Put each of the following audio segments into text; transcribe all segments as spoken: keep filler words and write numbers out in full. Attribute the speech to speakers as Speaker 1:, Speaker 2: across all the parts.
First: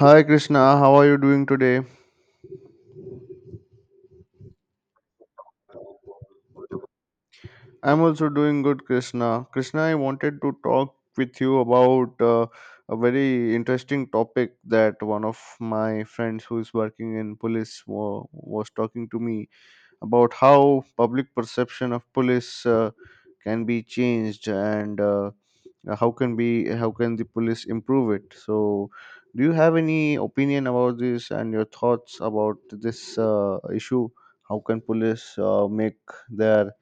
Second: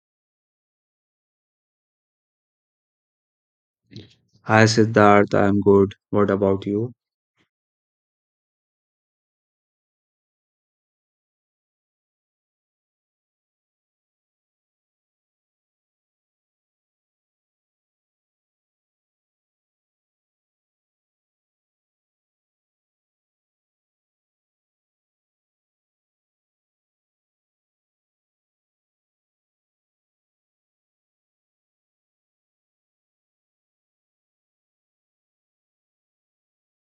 Speaker 1: Hi Krishna, how are you doing today?
Speaker 2: Hi Siddharth, I'm good. What about you?
Speaker 1: I'm also doing good, Krishna. Krishna, I wanted to talk with you about uh, a very interesting topic that one of my friends who is working in police wa- was talking to me about how public perception of police uh, can be changed and uh, how can be how can the police improve it. So do you have any opinion about this and your thoughts about this uh, issue? How can police uh, make their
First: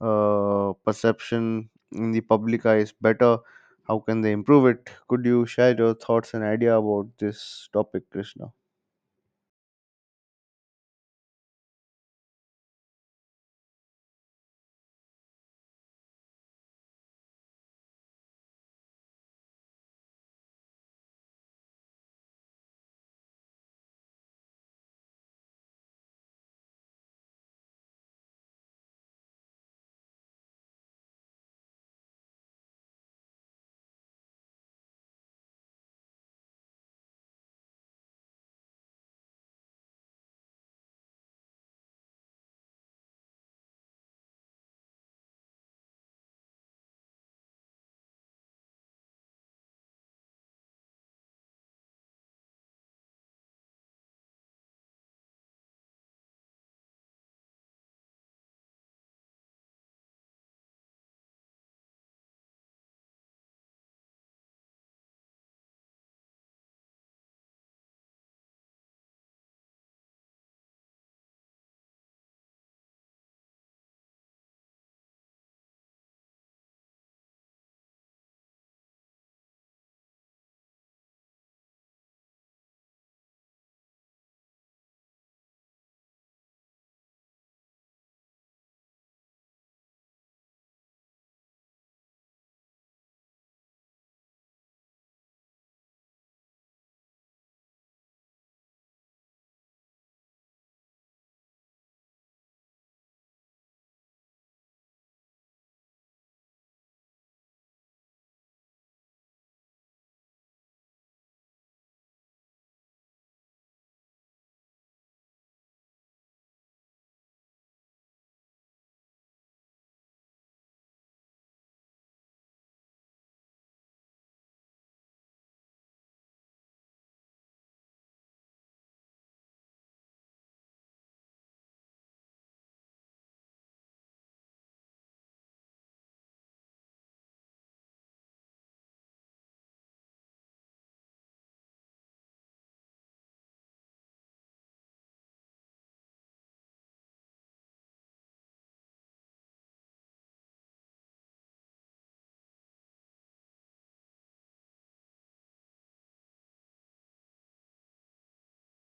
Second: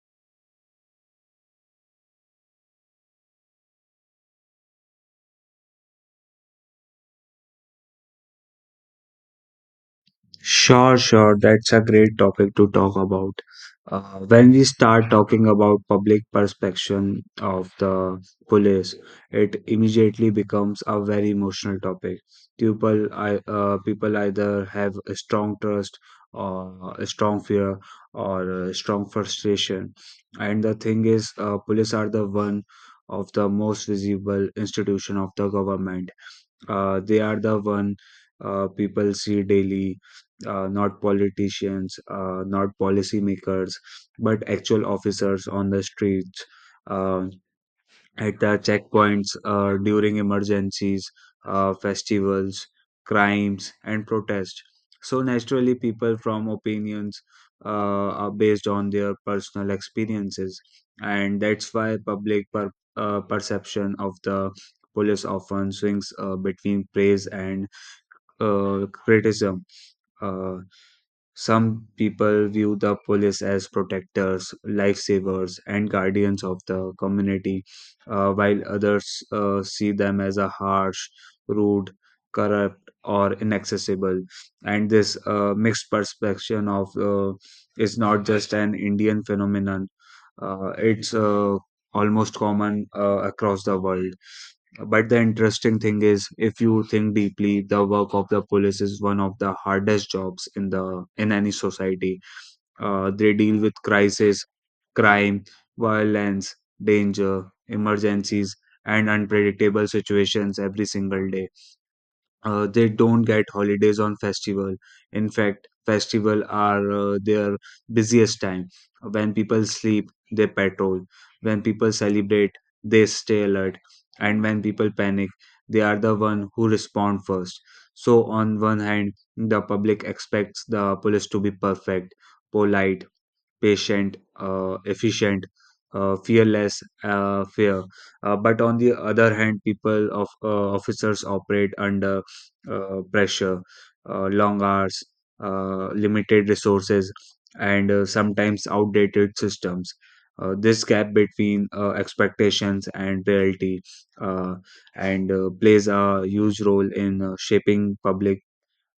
Speaker 1: uh, perception in the public eyes better? How can they improve it? Could you share your thoughts and idea about this topic, Krishna?
Speaker 2: Sure, sure. That's a great topic to talk about. Uh, when we start talking about public perception of the police, it immediately becomes a very emotional topic. People, I, uh, people either have a strong trust or a strong fear or a strong frustration. And the thing is, uh, police are the one of the most visible institution of the government. Uh, they are the one uh, people see daily, uh, not politicians, uh, not policymakers, but actual officers on the streets. uh, at the checkpoints, uh, during emergencies, uh, festivals, crimes, and protests. So naturally, people from opinions uh, are based on their personal experiences, and that's why public per- uh, perception of the police often swings uh, between praise and uh, criticism. Uh, some people view the police as protectors, lifesavers, and guardians of the community, uh, while others uh, see them as a harsh, rude, corrupt, or inaccessible. And this uh, mixed perception of uh, is not just an Indian phenomenon; uh, it's uh, almost common uh, across the world. But the interesting thing is, if you think deeply, the work of the police is one of the hardest jobs in the in any society. Uh, they deal with crisis, crime, violence, danger, emergencies, and unpredictable situations every single day. Uh, they don't get holidays on festival. In fact, festival are uh, their busiest time. When people sleep, they patrol. When people celebrate, they stay alert. And when people panic, they are the one who respond first. So on one hand, the public expects the police to be perfect, polite, patient, uh, efficient, uh, fearless, uh, fair. Uh, but on the other hand, people of uh, officers operate under uh, pressure, uh, long hours, uh, limited resources, and uh, sometimes outdated systems. Uh, this gap between uh, expectations and reality uh, and uh, plays a huge role in uh, shaping public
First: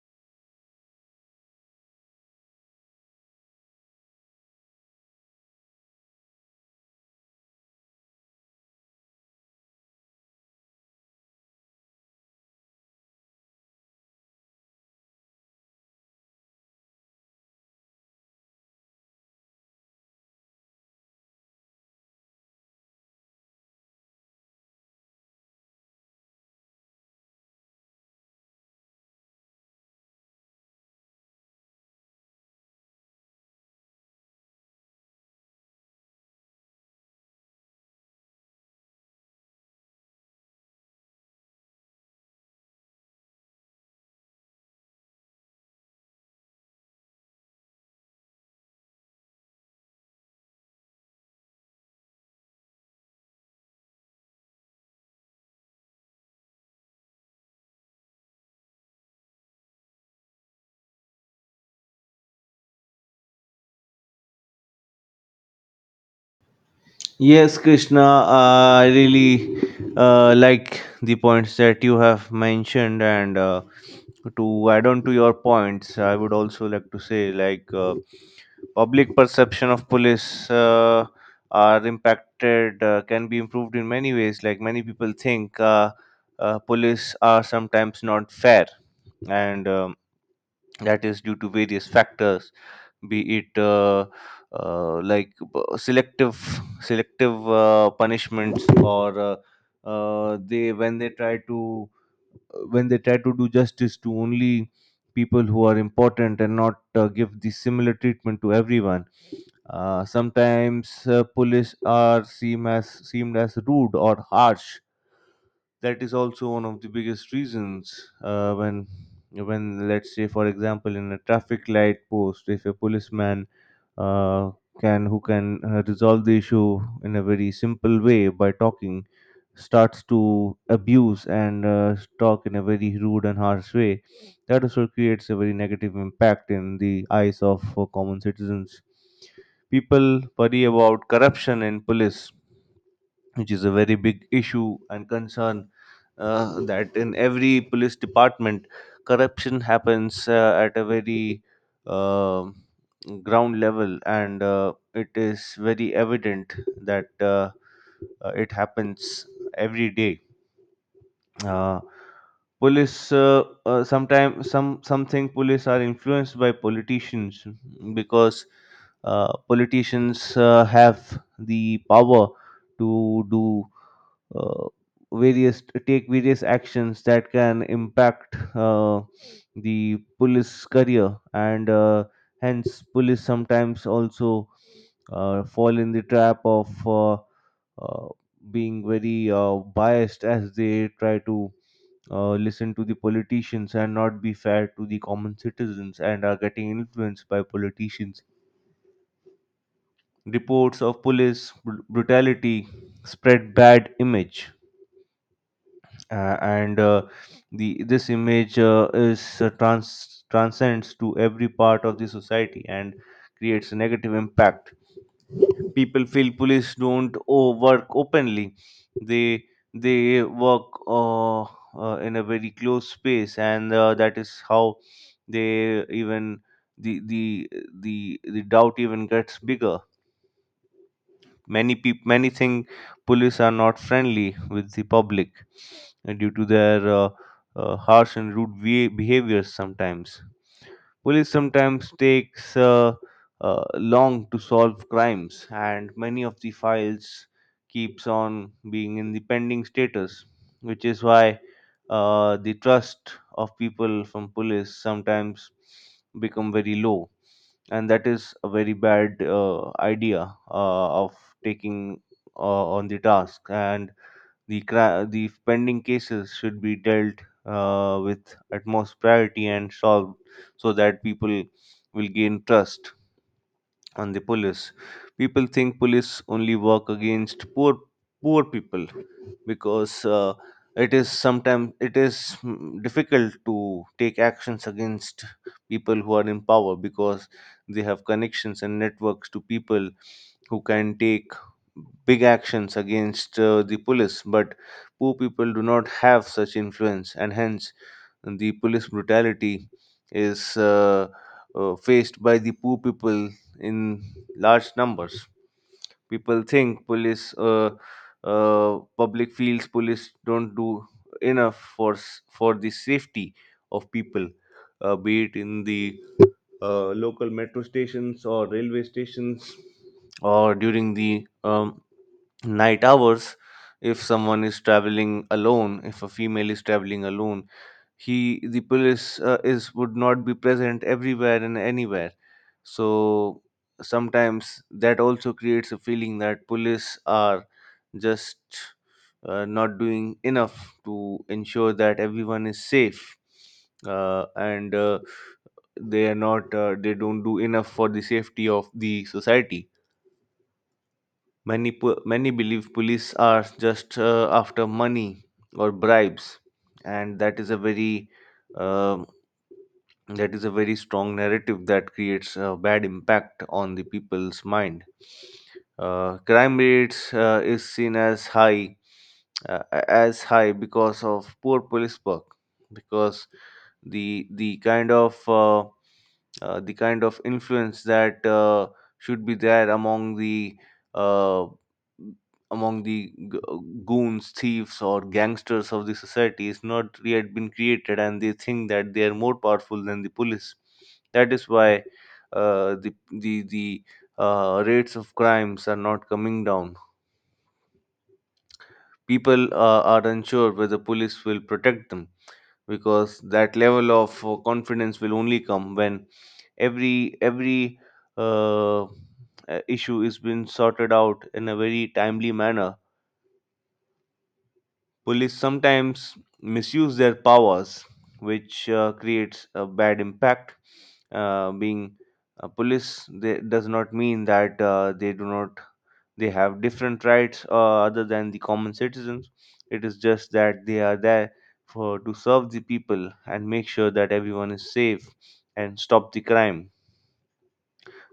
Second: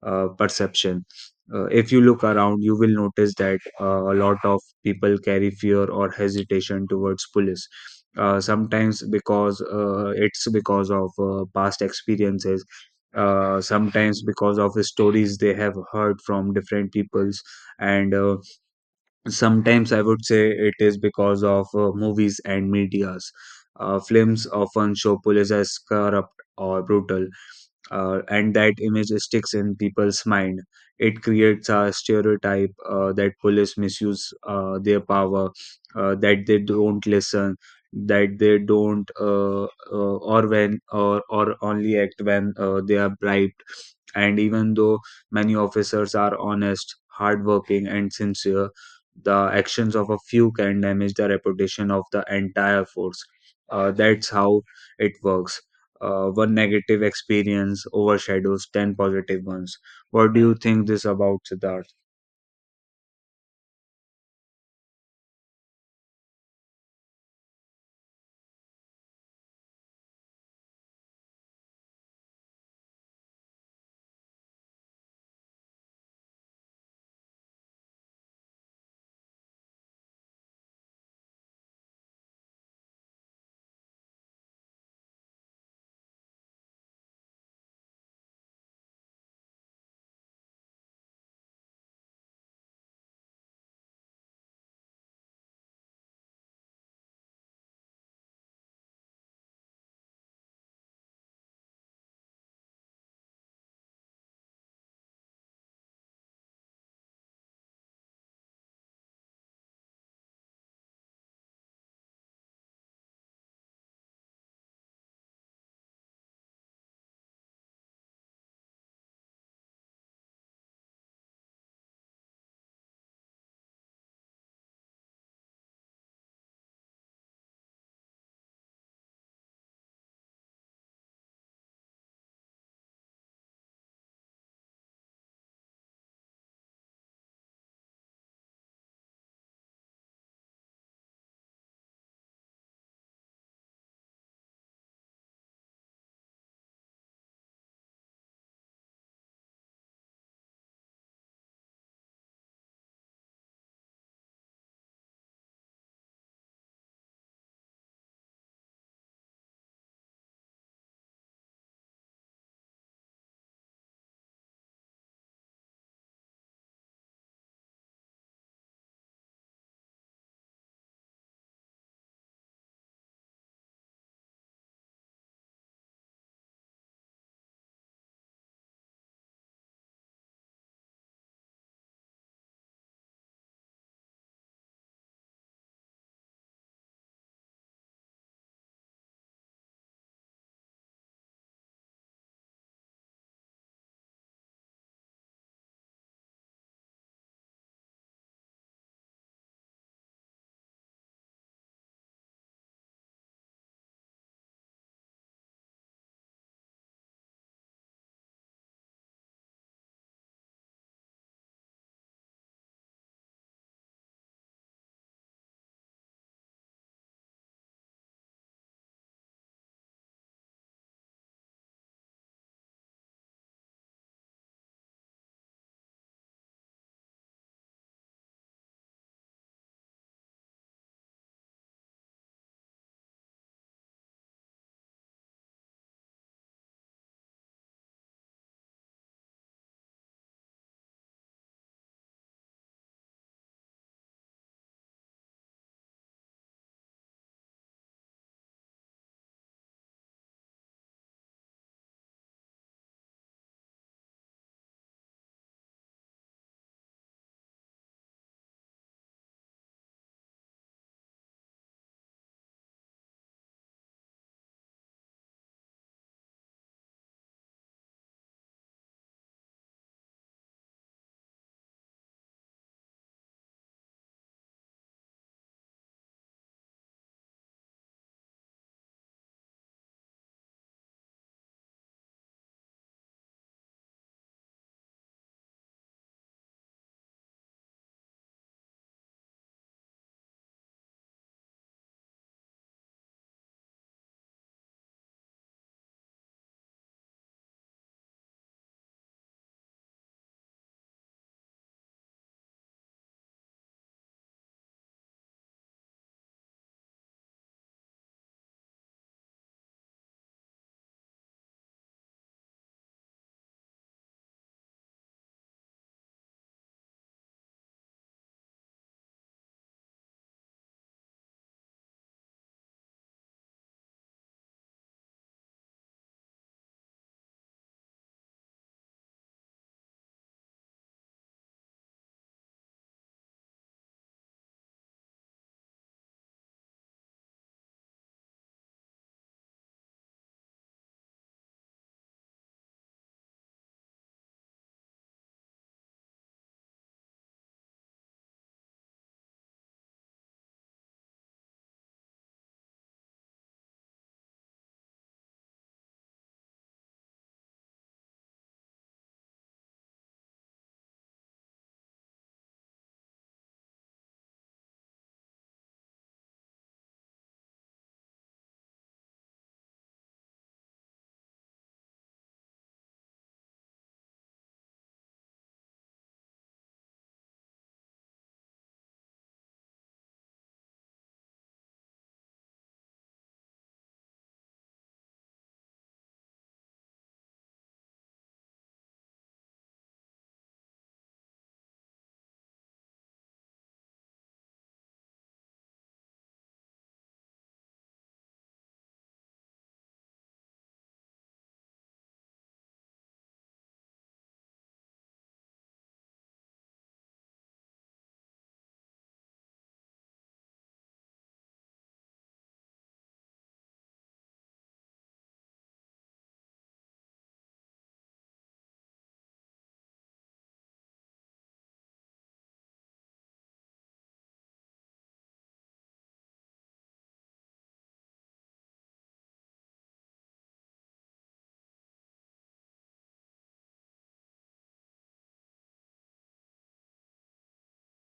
Speaker 2: uh, perception. Uh, if you look around, you will notice that uh, a lot of people carry fear or hesitation towards police. Uh, sometimes because uh, it's because of uh, past experiences, uh, sometimes because of the stories they have heard from different peoples, and uh, sometimes I would say it is because of uh, movies and medias. Uh, films often show police as corrupt or brutal, uh, and that image sticks in people's mind. It creates a stereotype uh, that police misuse uh, their power, uh, that they don't listen, that they don't, uh, uh, or when, or or only act when uh, they are bribed. And even though many officers are honest, hardworking, and sincere, the actions of a few can damage the reputation of the entire force. Uh, that's how it works. Uh, one negative experience overshadows ten positive ones. What do you think this about, Siddharth?
Speaker 1: Yes, Krishna, uh, I really uh, like the points that you have mentioned, and uh, to add on to your points, I would also like to say, like uh, public perception of police uh, are impacted uh, can be improved in many ways. Like many people think uh, uh, police are sometimes not fair, and um, that is due to various factors, be it uh, uh, like b- selective selective uh, punishments or uh, uh, they when they try to uh, when they try to do justice to only people who are important and not uh, give the similar treatment to everyone. Uh, sometimes uh, police are seem as seemed as rude or harsh. That is also one of the biggest reasons. Uh, when when let's say for example, in a traffic light post, if a policeman uh, can who can uh, resolve the issue in a very simple way by talking starts to abuse and uh, talk in a very rude and harsh way, that also creates a very negative impact in the eyes of uh, common citizens. People worry about corruption in police, which is a very big issue and concern. Uh, that in every police department corruption happens uh, at a very um ground level, and uh, it is very evident that uh, uh, it happens every day. uh, Police uh, uh, sometimes some something police are influenced by politicians because uh, politicians uh, have the power to do uh, various to take various actions that can impact uh, the police career, and uh, hence police sometimes also uh, fall in the trap of uh, uh, being very uh, biased, as they try to uh, listen to the politicians and not be fair to the common citizens, and are getting influenced by politicians. Reports of police br- brutality spread bad image, uh, and uh, the this image uh, is uh, trans transcends to every part of the society and creates a negative impact. People feel police don't oh, work openly. They they work uh, uh, in a very close space, and uh, that is how they, even, the the the the doubt even gets bigger. Many people many think police are not friendly with the public uh, due to their uh, uh, harsh and rude bea- behaviors sometimes. Police sometimes takes uh, uh, long to solve crimes, and many of the files keeps on being in the pending status, which is why uh, the trust of people from police sometimes become very low, and that is a very bad uh, idea uh, of taking uh, on the task. And the, cra- the pending cases should be dealt uh, with utmost priority and solved so that people will gain trust on the police. People think police only work against poor poor people because uh, it is sometimes it is mm, difficult to take actions against people who are in power, because they have connections and networks to people who can take big actions against uh, the police. But poor people do not have such influence, and hence the police brutality is uh, uh, faced by the poor people in large numbers. People think police, uh, uh, Public feels police don't do enough for s- for the safety of people, uh, be it in the uh, local metro stations or railway stations, or during the um, night hours. If someone is traveling alone, if a female is traveling alone, he the police uh, is would not be present everywhere and anywhere. So sometimes that also creates a feeling that police are just uh, not doing enough to ensure that everyone is safe, uh, and uh, they are not, uh, they don't do enough for the safety of the society. Many po- many believe police are just uh, after money or bribes, and that is a very um that is a very strong narrative that creates a bad impact on the people's mind. Uh, crime rates uh, is seen as high uh, as high because of poor police work, because the the kind of uh, uh, the kind of influence that uh, should be there among the uh, among the g- uh, goons, thieves, or gangsters of the society is not yet been created, and they think that they are more powerful than the police. That is why uh, the the the uh, rates of crimes are not coming down. People uh, are unsure whether police will protect them, because that level of uh, confidence will only come when every every uh, uh, issue is being sorted out in a very timely manner. Police sometimes misuse their powers, which uh, creates a bad impact. Uh, being a police, they, does not mean that uh, they do not they have different rights uh, other than the common citizens. It is just that they are there for to serve the people and make sure that everyone is safe and stop the crime.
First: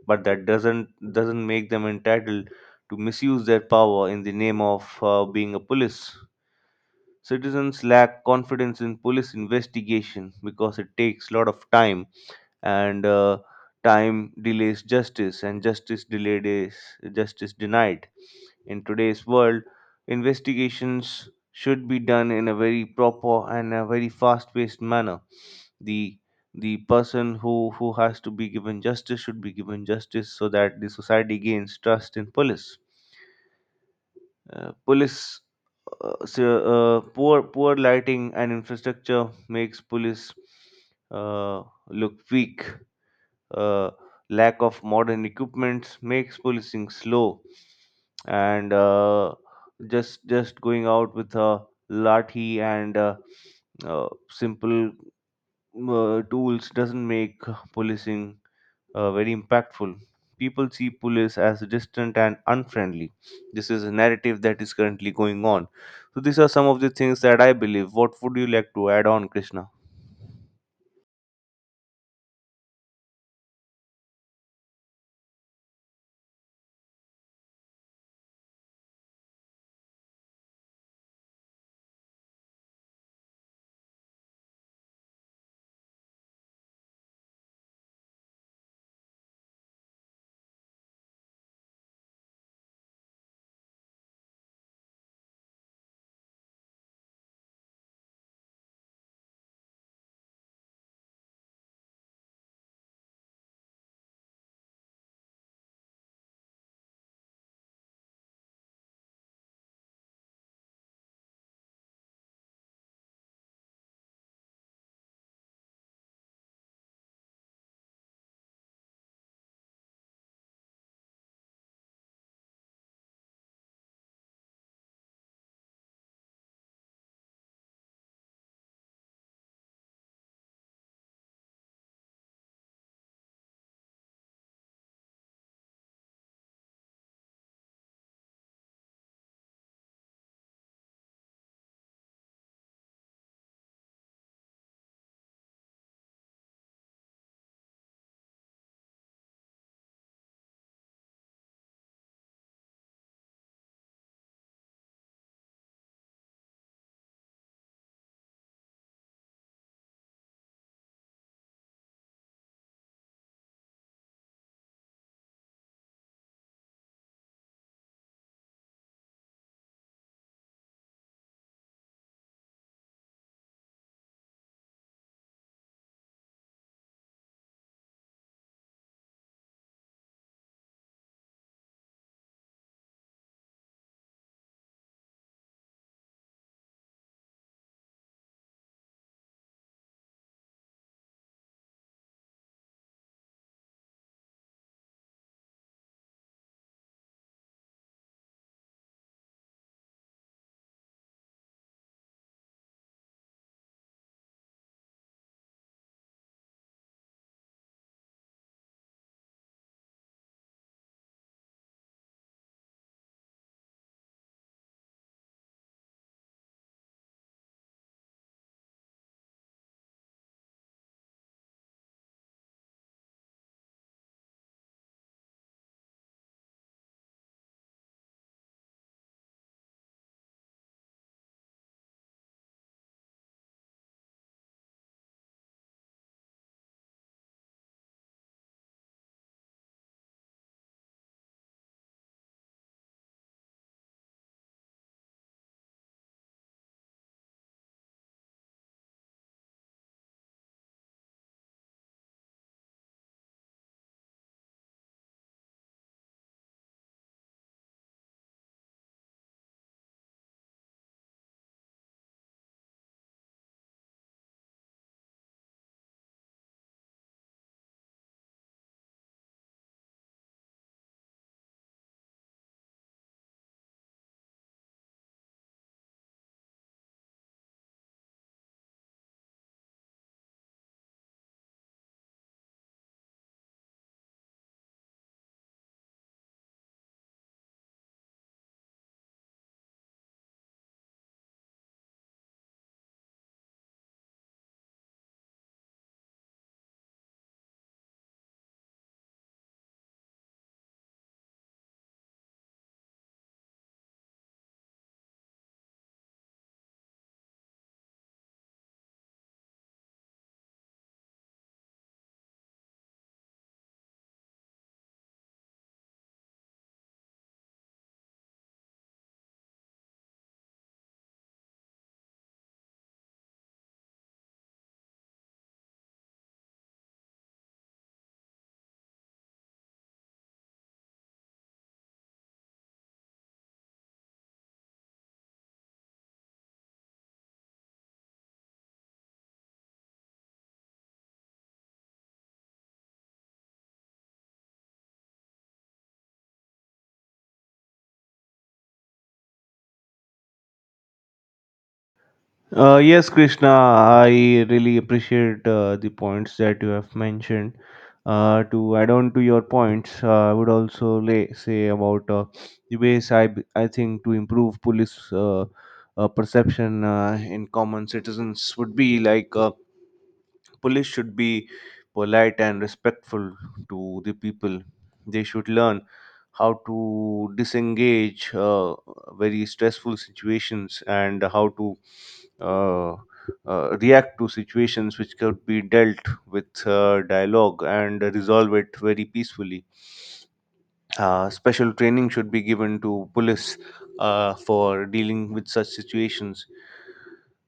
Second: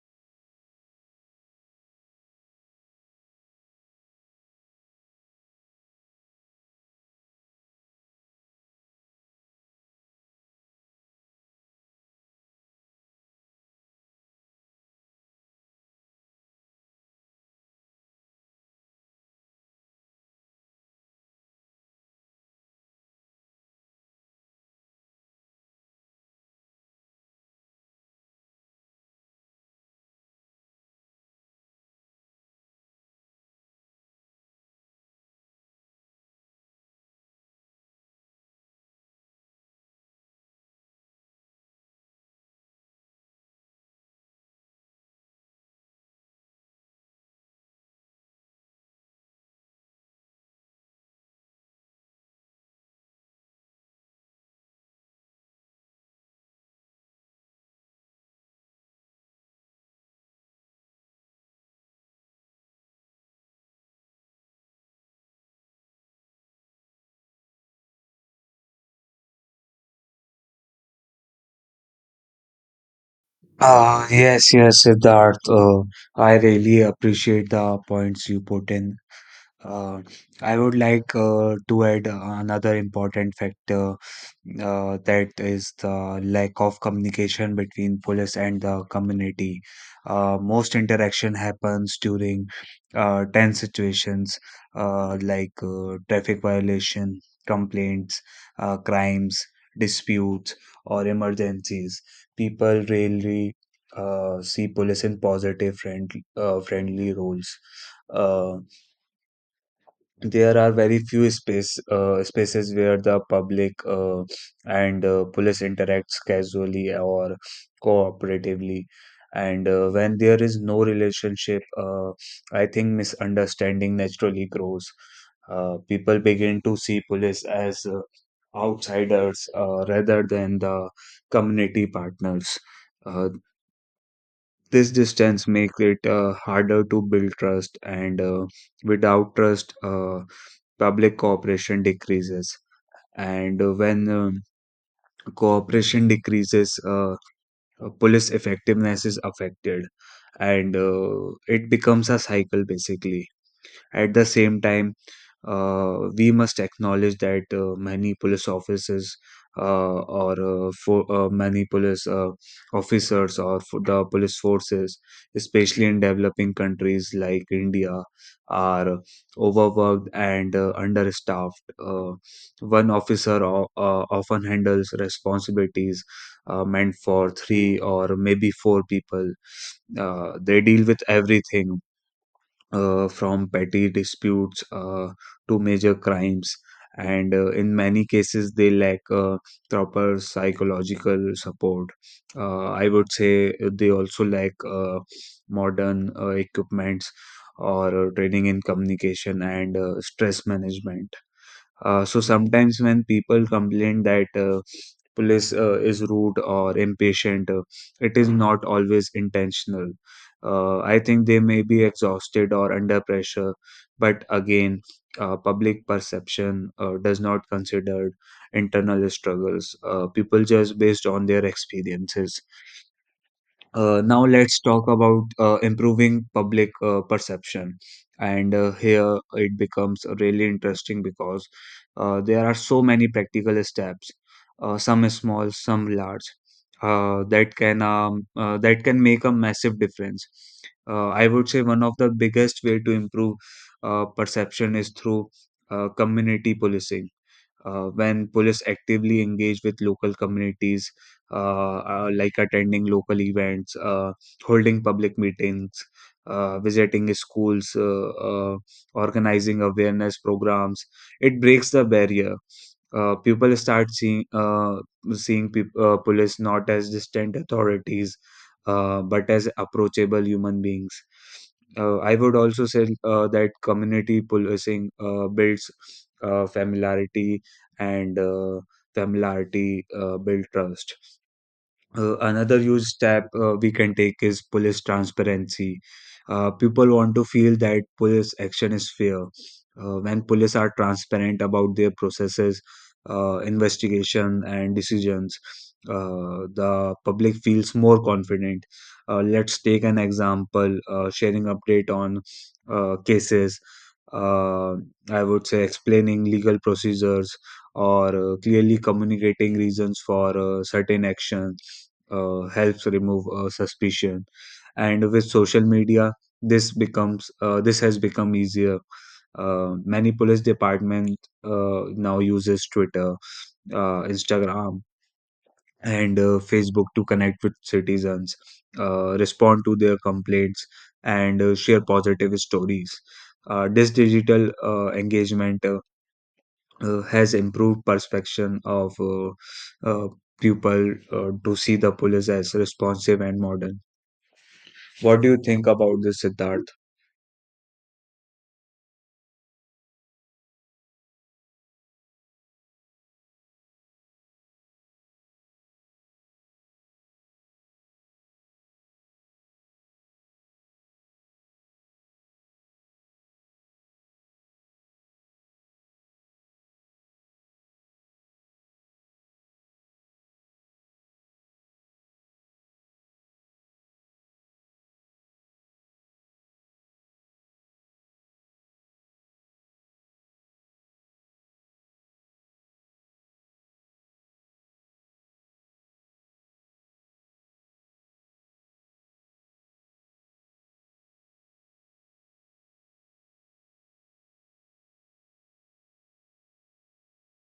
Speaker 1: But that doesn't doesn't make them entitled to misuse their power in the name of uh, being a police. Citizens lack confidence in police investigation because it takes a lot of time, and uh, time delays justice, and justice delayed is justice denied. In today's world, investigations should be done in a very proper and a very fast-paced manner. The the person who who has to be given justice should be given justice so that the society gains trust in police. Uh, police, uh, so, uh, poor poor lighting and infrastructure makes police uh, look weak. Uh, lack of modern equipment makes policing slow, and uh, just just going out with a lathi and uh, uh, simple uh, tools doesn't make policing uh, very impactful. People see police as distant and unfriendly. This is a narrative that is currently going on. So these are some of the things that I believe. What would you like to add on, Krishna?
Speaker 2: Ah, yes, yes, Siddharth. Uh, I really appreciate the points you put in. Uh, I would like uh, to add another important factor, uh, that is the lack of communication between police and the community. Uh, most interaction happens during uh, tense situations, uh, like uh, traffic violation, complaints, uh, crimes, disputes, or emergencies. People rarely uh, see police in positive friend, uh, friendly roles. Uh, there are very few space uh, spaces where the public uh, and uh, police interacts casually or cooperatively. And uh, when there is no relationship, uh, I think misunderstanding naturally grows. Uh, people begin to see police as uh, outsiders uh, rather than the community partners. uh, this distance makes it uh, harder to build trust, and uh, without trust, uh, public cooperation decreases. And uh, when um, cooperation decreases, uh, uh, police effectiveness is affected, and uh, it becomes a cycle basically. At the same time, uh, we must acknowledge that uh, many police officers uh, or uh, for, uh, many police uh, officers or for the police forces, especially in developing countries like India, are overworked and uh, understaffed. Uh, one officer o- uh, often handles responsibilities uh, meant for three or maybe four people. Uh, they deal with everything uh, from petty disputes uh, to major crimes. And uh, in many cases, they lack uh, proper psychological support. Uh, I would say uh, they also lack uh, modern uh, equipments or uh, training in communication and uh, stress management. Uh, so sometimes when people complain that uh, police uh, is rude or impatient, uh, it is not always intentional. Uh, I think they may be exhausted or under pressure, but again, uh, public perception uh, does not consider internal struggles. Uh, people just based on their experiences. Uh, now let's talk about uh, improving public uh, perception. And uh, here it becomes really interesting because uh, there are so many practical steps, uh, some small, some large, uh, that can um, uh, that can make a massive difference. Uh, I would say one of the biggest way to improve uh, perception is through uh, community policing. Uh, when police actively engage with local communities, uh, uh, like attending local events, uh, holding public meetings, uh, visiting schools, uh, uh, organizing awareness programs, it breaks the barrier. Uh, people start seeing uh, seeing peop uh, police not as distant authorities, uh, but as approachable human beings. Uh, I would also say uh, that community policing uh, builds uh, familiarity and uh, Tamil R T uh, Build Trust. Uh, another huge step uh, we can take is police transparency. Uh, people want to feel that police action is fair. Uh, when police are transparent about their processes, uh, investigation, and decisions, uh, the public feels more confident. Uh, let's take an example, uh, sharing update on uh, cases. Uh, I would say explaining legal procedures or uh, clearly communicating reasons for uh, certain actions uh, helps remove uh, suspicion. And with social media, this becomes uh, this has become easier. Uh, many police department uh, now uses Twitter, uh, Instagram, and uh, Facebook to connect with citizens, uh, respond to their complaints, and uh, share positive stories. Uh, this digital uh, engagement uh, uh, has improved perception of, uh, uh, people uh, to see the police as responsive and modern. What do you think about this, Siddharth?
Speaker 1: Uh, yes, Krishna, I really appreciate uh, the points that you have mentioned. Uh, to add on to your points, uh, I would also lay, say about uh, the ways I, b- I think to improve police uh, uh, perception uh, in common citizens would be like, uh, police should be polite and respectful to the people. They should learn how to disengage uh, very stressful situations and how to uh, uh, react to situations which could be dealt with uh, dialogue and resolve it very peacefully. Uh, special training should be given to police uh, for dealing with such situations.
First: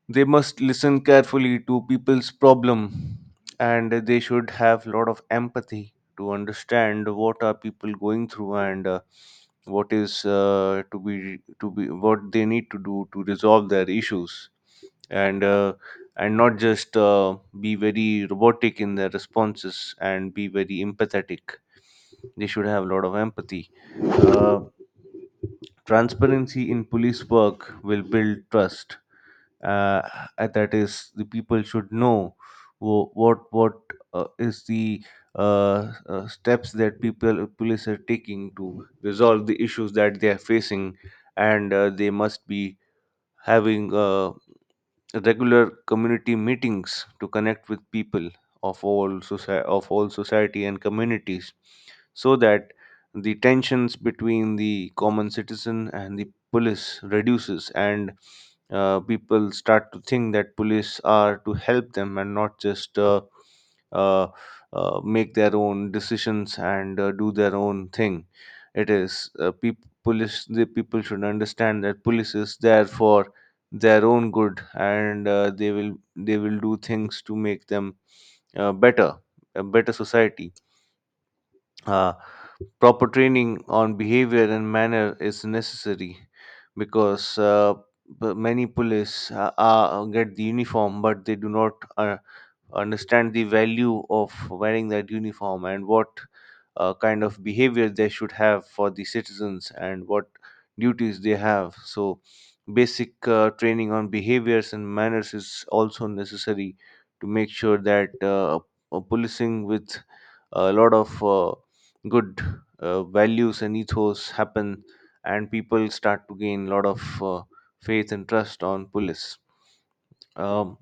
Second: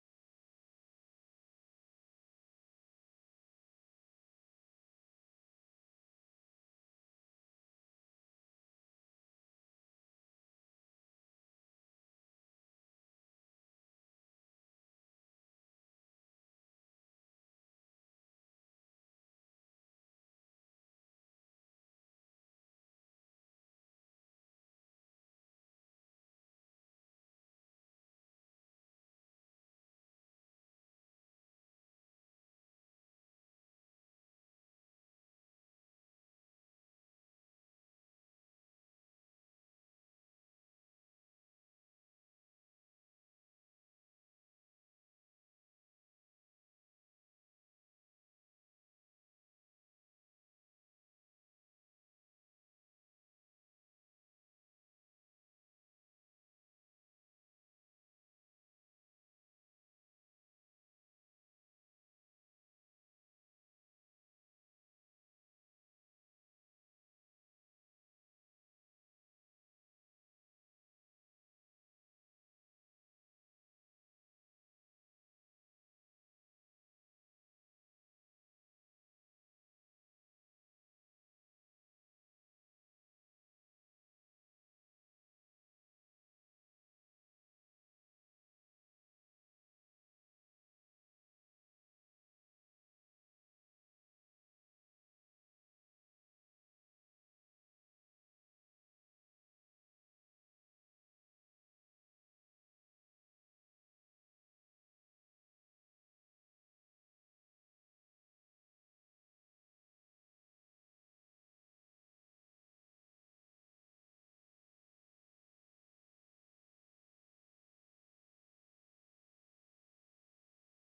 Speaker 1: They must listen carefully to people's problem, and they should have a lot of empathy to understand what are people going through, and uh, what is, uh, to be to be what they need to do to resolve their issues, and uh, and not just uh, be very robotic in their responses, and be very empathetic. They should have a lot of empathy. uh, Transparency in police work will build trust, uh, and that is, the people should know wh- what what uh, is the uh, uh, steps that people police are taking to resolve the issues that they are facing, and uh, they must be having uh, regular community meetings to connect with people of all society of all society and communities, so that the tensions between the common citizen and the police reduces, and uh, people start to think that police are to help them, and not just uh, uh, uh, make their own decisions and uh, do their own thing. It is uh, peop police. The people should understand that police is there for their own good, and uh, they will they will do things to make them uh, better, a better society. uh, Proper training on behavior and manner is necessary because uh, b- many police uh, uh, get the uniform but they do not uh, understand the value of wearing that uniform and what uh, kind of behavior they should have for the citizens and what duties they have. So basic uh, training on behaviors and manners is also necessary to make sure that uh, uh, policing with a lot of uh, good uh, values and ethos happen, and people start to gain a lot of uh, faith and trust on police. um,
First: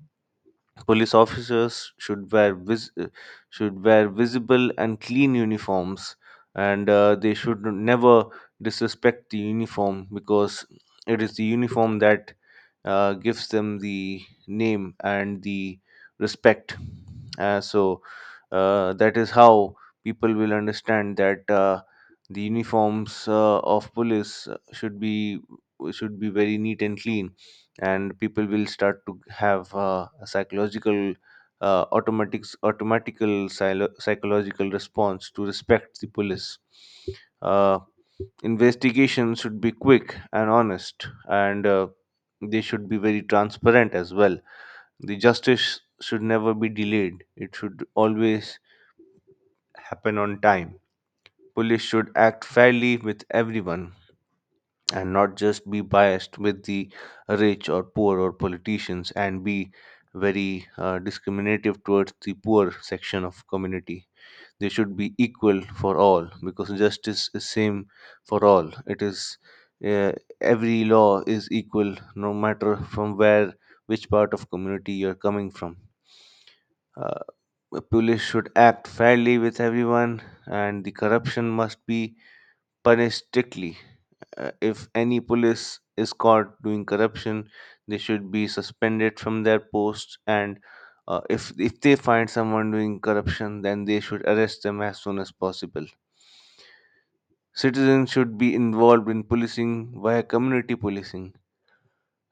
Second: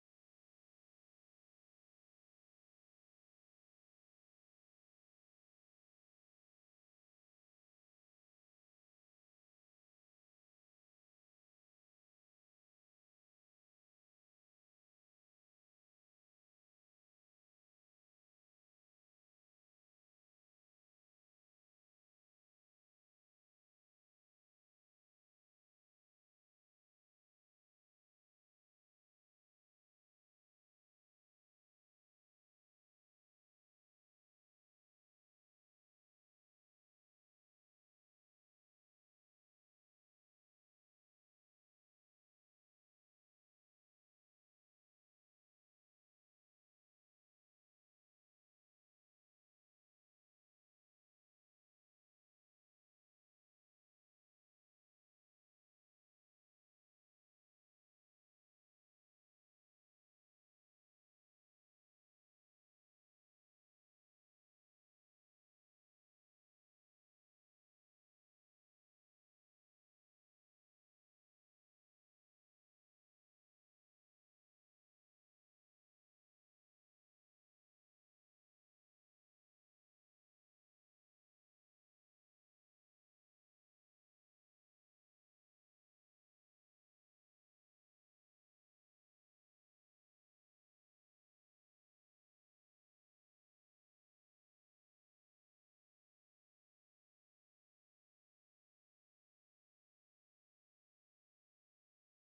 Speaker 1: Police officers should wear vis- uh, should wear visible and clean uniforms, and uh, they should never disrespect the uniform, because it is the uniform that uh, gives them the name and the respect. Uh, so uh, that is how people will understand that uh, the uniforms uh, of police should be, should be very neat and clean, and people will start to have uh, a psychological, uh, automatic automatical psylo- psychological response to respect the police. uh, Investigation should be quick and honest, and uh, they should be very transparent as well. The justice should never be delayed, it should always happen on time. Police should act fairly with everyone and not just be biased with the rich or poor or politicians and be very uh, discriminative towards the poor section of community. They should be equal for all, because justice is same for all. It is uh, every law is equal, no matter from where, which part of community you're coming from. uh, Police should act fairly with everyone, and the corruption must be punished strictly. Uh, if any police is caught doing corruption, they should be suspended from their posts. And uh, if if they find someone doing corruption, then they should arrest them as soon as possible. Citizens should be involved in policing via community policing,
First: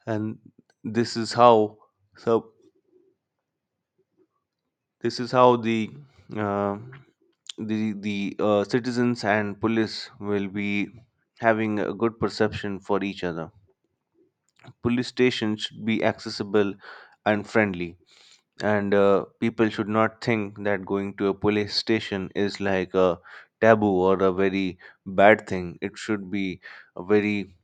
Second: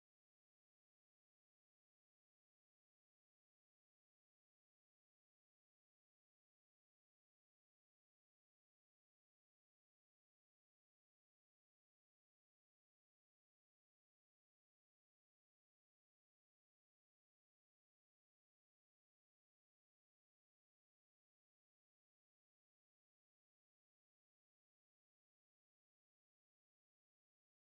Speaker 1: and this is how so this is how the uh, the the uh, citizens and police will be having a good perception for each other. Police stations should be accessible and friendly, and uh, people should not think that going to a police station is like a taboo or a very bad thing. It should be a very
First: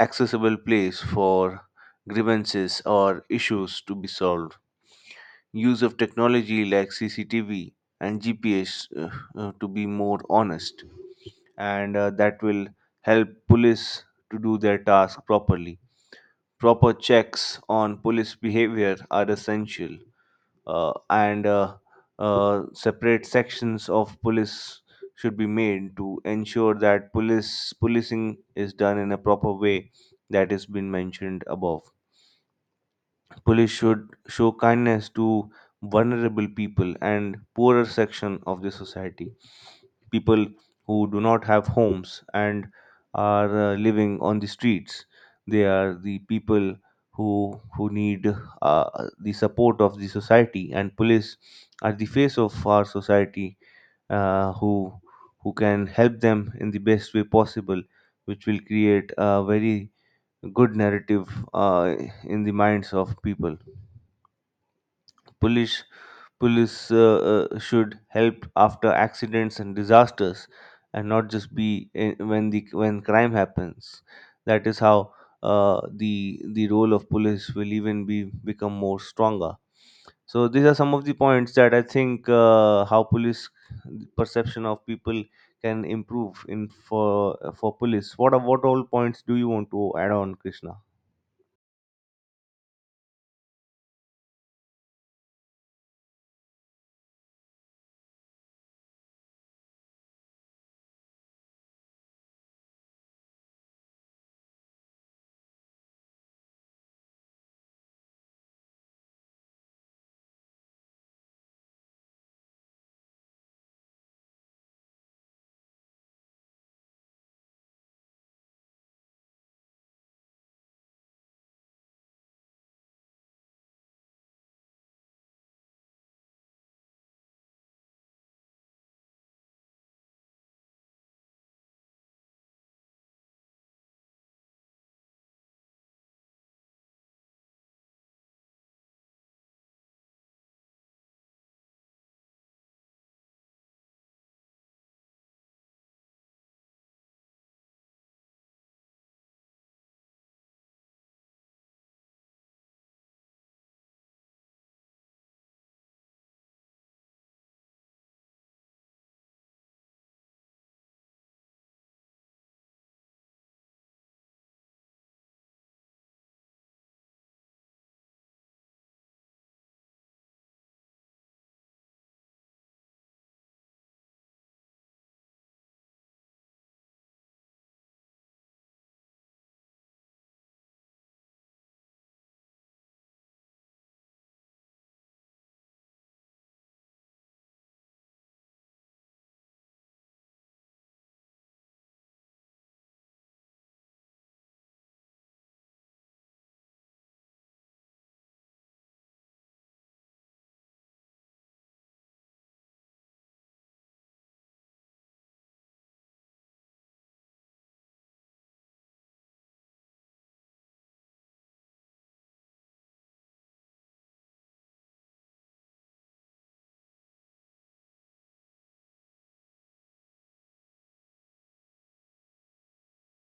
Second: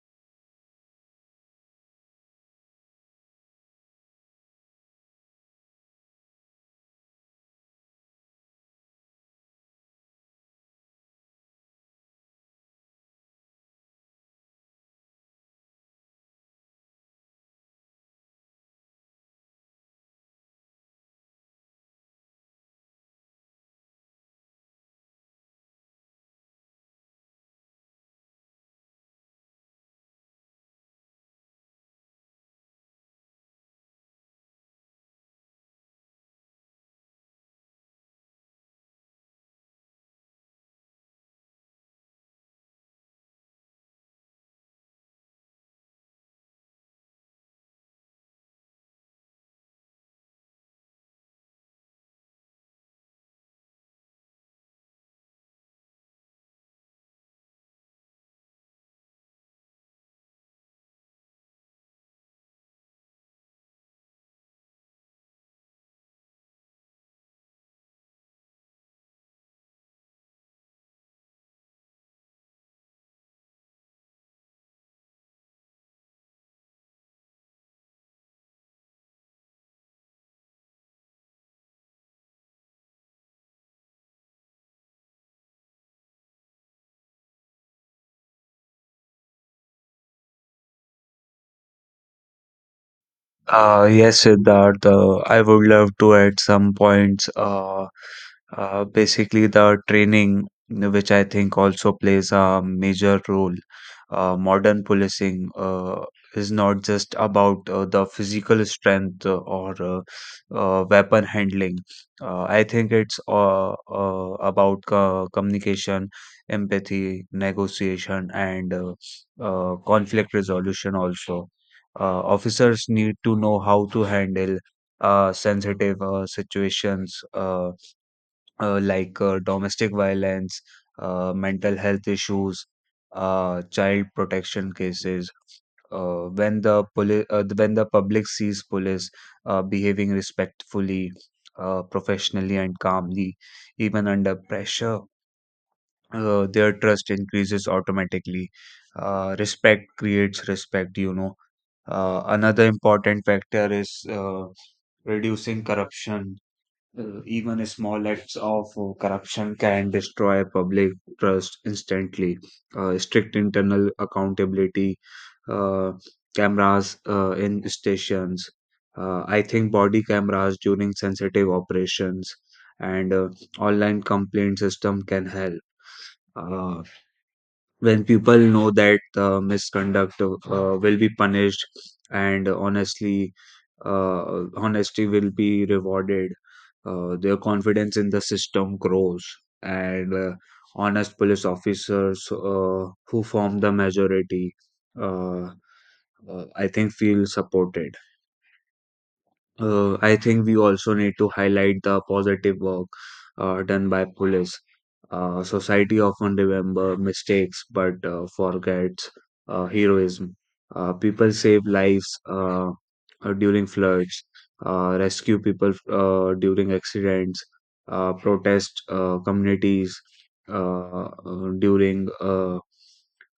Speaker 1: accessible place for grievances or issues to be solved. Use of technology like CCTV and GPS, uh, uh, to be more honest, and uh, that will help police to do their task properly. Proper checks on police behavior are essential, uh, and uh, uh, separate sections of police should be made to ensure that police policing is done in a proper way, that has been mentioned above. Police should show kindness to vulnerable people and poorer section of the society, people who do not have homes and are uh, living on the streets. They are the people who who need uh, the support of the society, and police are the face of our society, uh, who who can help them in the best way possible, which will create a very good narrative uh, in the minds of people. Police police uh, uh, should help after accidents and disasters and not just be in, when the when crime happens. That is how uh, the the role of police will even be, become more stronger. So these are some of the points that I think uh, how police perception of people can improve in, for for police. What are- what all points do you want to add on, Krishna?
Speaker 2: Uh, yes, Siddharth, uh, I would love to add some points. Uh, uh, basically, the training, which I think also plays a major role. Uh, modern policing uh, is not just about uh, the physical strength uh, or uh, uh, weapon handling. Uh, I think it's uh, uh, about co- communication, empathy, negotiation, and uh, uh, conflict resolution also. Uh, officers need to know how to handle uh, sensitive uh, situations uh, uh, like uh, domestic violence, uh, mental health issues, uh, child protection cases. Uh, when the poli- uh, when the public sees police uh, behaving respectfully, uh, professionally, and calmly, even under pressure, uh, their trust increases automatically. Uh, respect creates respect, you know. Uh, another important factor is uh, reducing corruption. Uh, even small acts of uh, corruption can destroy public trust instantly. Uh, strict internal accountability, uh, cameras uh, in stations, uh, I think body cameras during sensitive operations, and uh, online complaint system can help. Uh, when people know that uh, misconduct uh, uh, will be punished and honestly, uh, honesty will be rewarded, uh, their confidence in the system grows, and uh, honest police officers uh, who form the majority uh, uh, I think feel supported. uh, I think we also need to highlight the positive work uh, done by police. Uh, society often remember mistakes but uh, forgets uh, heroism. Uh, people save lives uh, uh, during floods, uh, rescue people uh, during accidents, uh, protest uh, communities uh, uh, during uh,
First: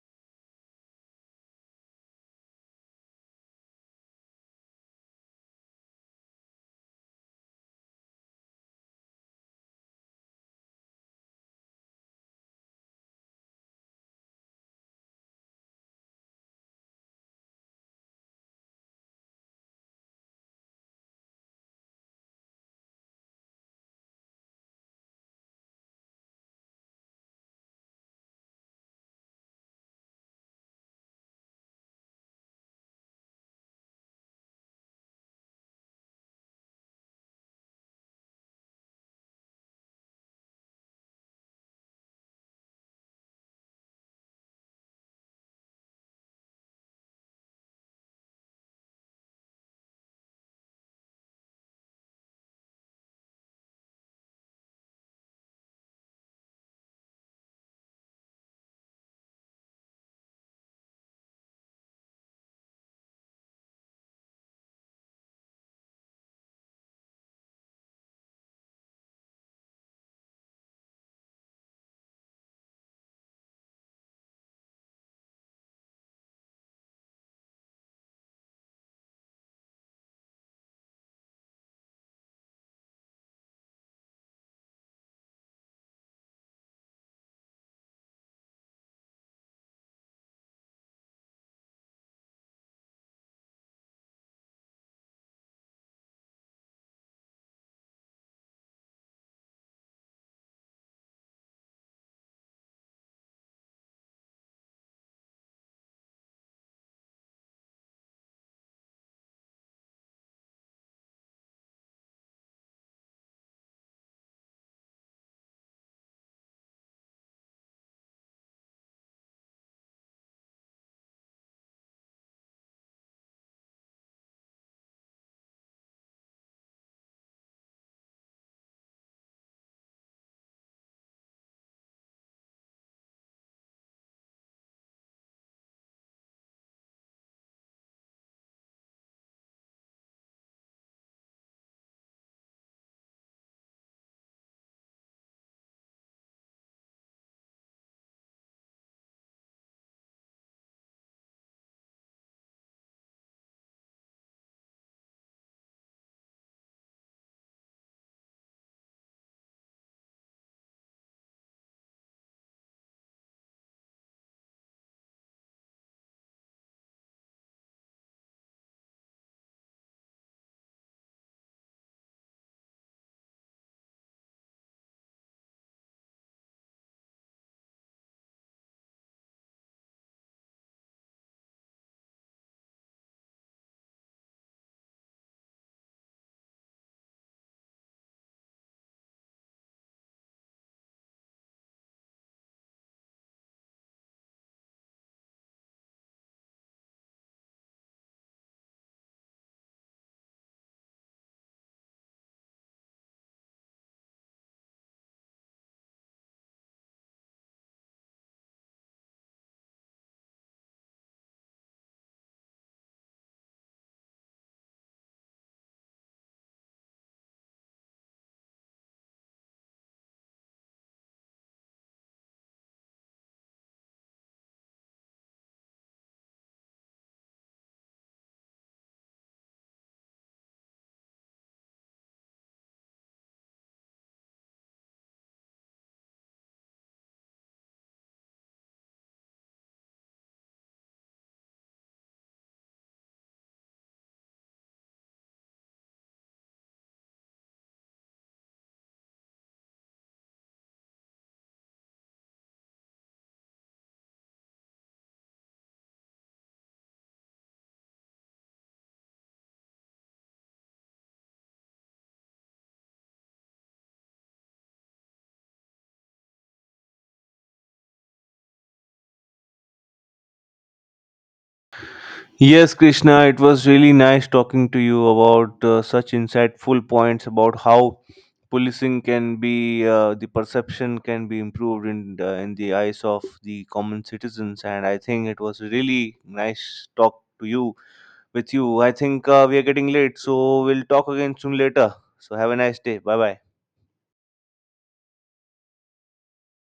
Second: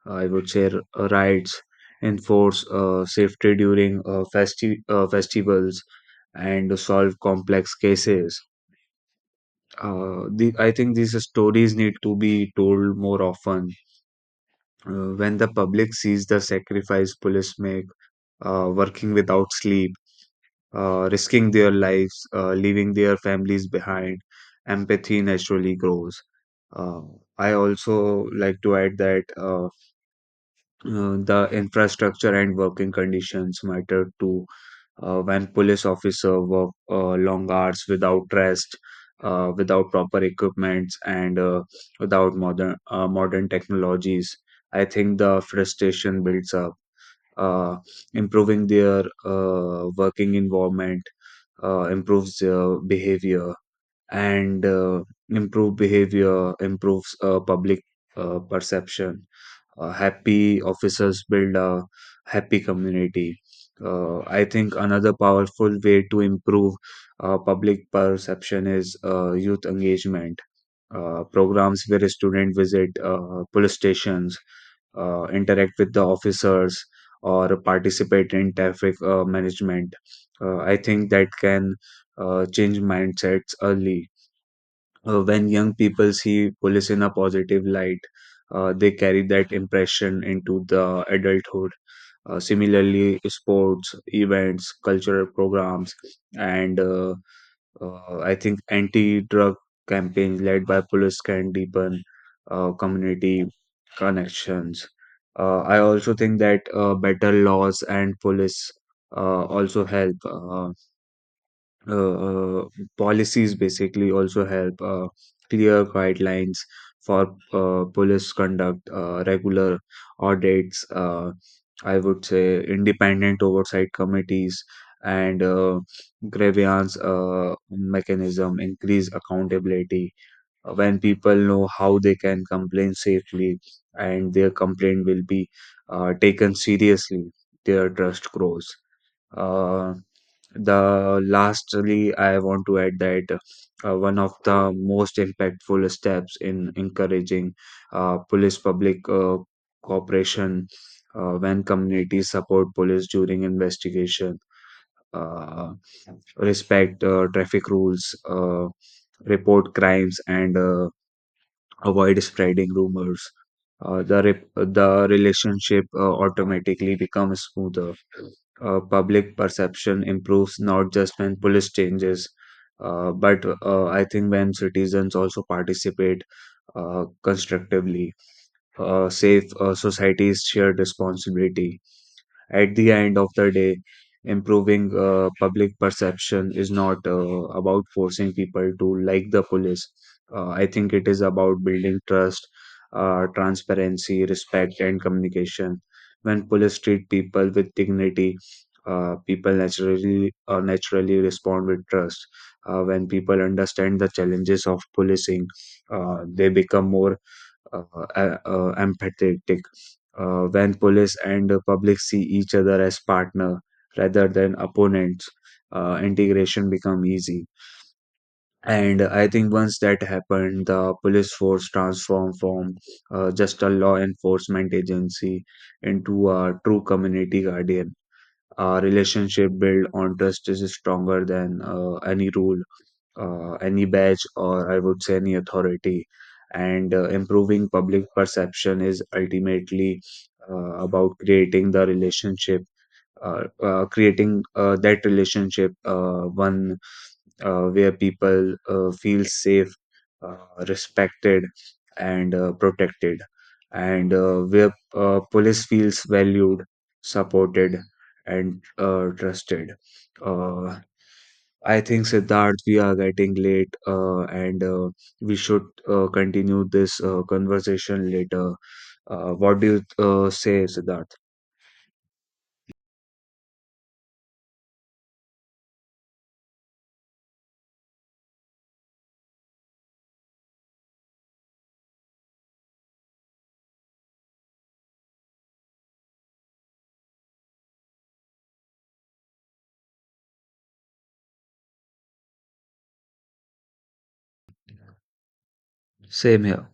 Speaker 2: I would say r- uh, rights, enforce uh, safety during uh, festi- uh, festivals, and solve complex cases. Uh, the, I think these stories need to be told more often. Uh, when the public sees the sacrifice police make, uh, working without sleep, uh, risking their lives, uh, leaving their families behind, empathy naturally grows. Uh, I also like to add that. Uh, Uh, the infrastructure and working conditions matter too. Uh, when police officer work uh, long hours without rest, uh, without proper equipments, and uh, without modern uh, modern technologies, I think the frustration builds up. Uh, Improving their uh, working environment uh, improves their behavior, and uh, improved behavior improves uh, public uh, perception. Uh, happy officers build a happy community. Uh, I think another powerful way to improve uh, public perception is uh, youth engagement. Uh, programs where students visit uh, police stations, uh, interact with the officers, or participate in traffic uh, management. Uh, I think that can uh, change mindsets early. Uh, when young people see police in a positive light, uh, they carry that impression into the adulthood. Uh, similarly, sports, events, cultural programs, and uh, uh, I think anti drug campaigns led by police can deepen uh, community connections. Uh, I also think that uh, better laws and police uh, also help. Uh, uh, uh, Policies basically also help, uh, clear guidelines for uh, police conduct, uh, regular audits, uh, I would say independent oversight committees, and uh, grievance uh, mechanism, increase accountability. Uh, When people know how they can complain safely and their complaint will be uh, taken seriously, their trust grows. Uh, the Lastly, I want to add that uh, one of the most impactful steps in encouraging uh, police public uh, cooperation, uh, when communities support police during investigation, uh, respect uh, traffic rules, uh, report crimes, and uh, avoid spreading rumors. Uh, the re- the relationship uh, automatically becomes smoother. Uh, public perception improves not just when police changes, uh, but uh, I think when citizens also participate uh, constructively. Uh, safe uh, society is shared responsibility. At the end of the day, improving uh, public perception is not uh, about forcing people to like the police. Uh, I think it is about building trust, uh, transparency, respect, and communication. When police treat people with dignity, uh, people naturally uh, naturally respond with trust. Uh, when people understand the challenges of policing, uh, they become more uh, uh, uh, empathetic. Uh, when police and the public see each other as partner rather than opponents, uh, integration become easy. And I think once that happened, the police force transformed from uh, just a law enforcement agency into a true community guardian. A relationship built on trust is stronger than uh, any rule, uh, any badge, or I would say any authority. And uh, improving public perception is ultimately uh, about creating the relationship, uh, uh, creating uh, that relationship, uh, one uh, where people uh, feel safe, uh, respected, and uh, protected, and uh, where uh, police feels valued, supported, and uh, trusted. Uh, I think Siddharth, we are getting late, uh, and uh, we should uh, continue this uh, conversation later. Uh, what do you uh, say, Siddharth?
Speaker 1: Yes, Krishna, it was really nice talking to you about uh, such insightful points about how policing can be, uh, the perception can be improved in the, in the eyes of the common citizens. And I think it was a really nice talk to you with you. I think uh, we are getting late, so we'll talk again soon later. So have a nice day. Bye bye.
Speaker 2: Same here.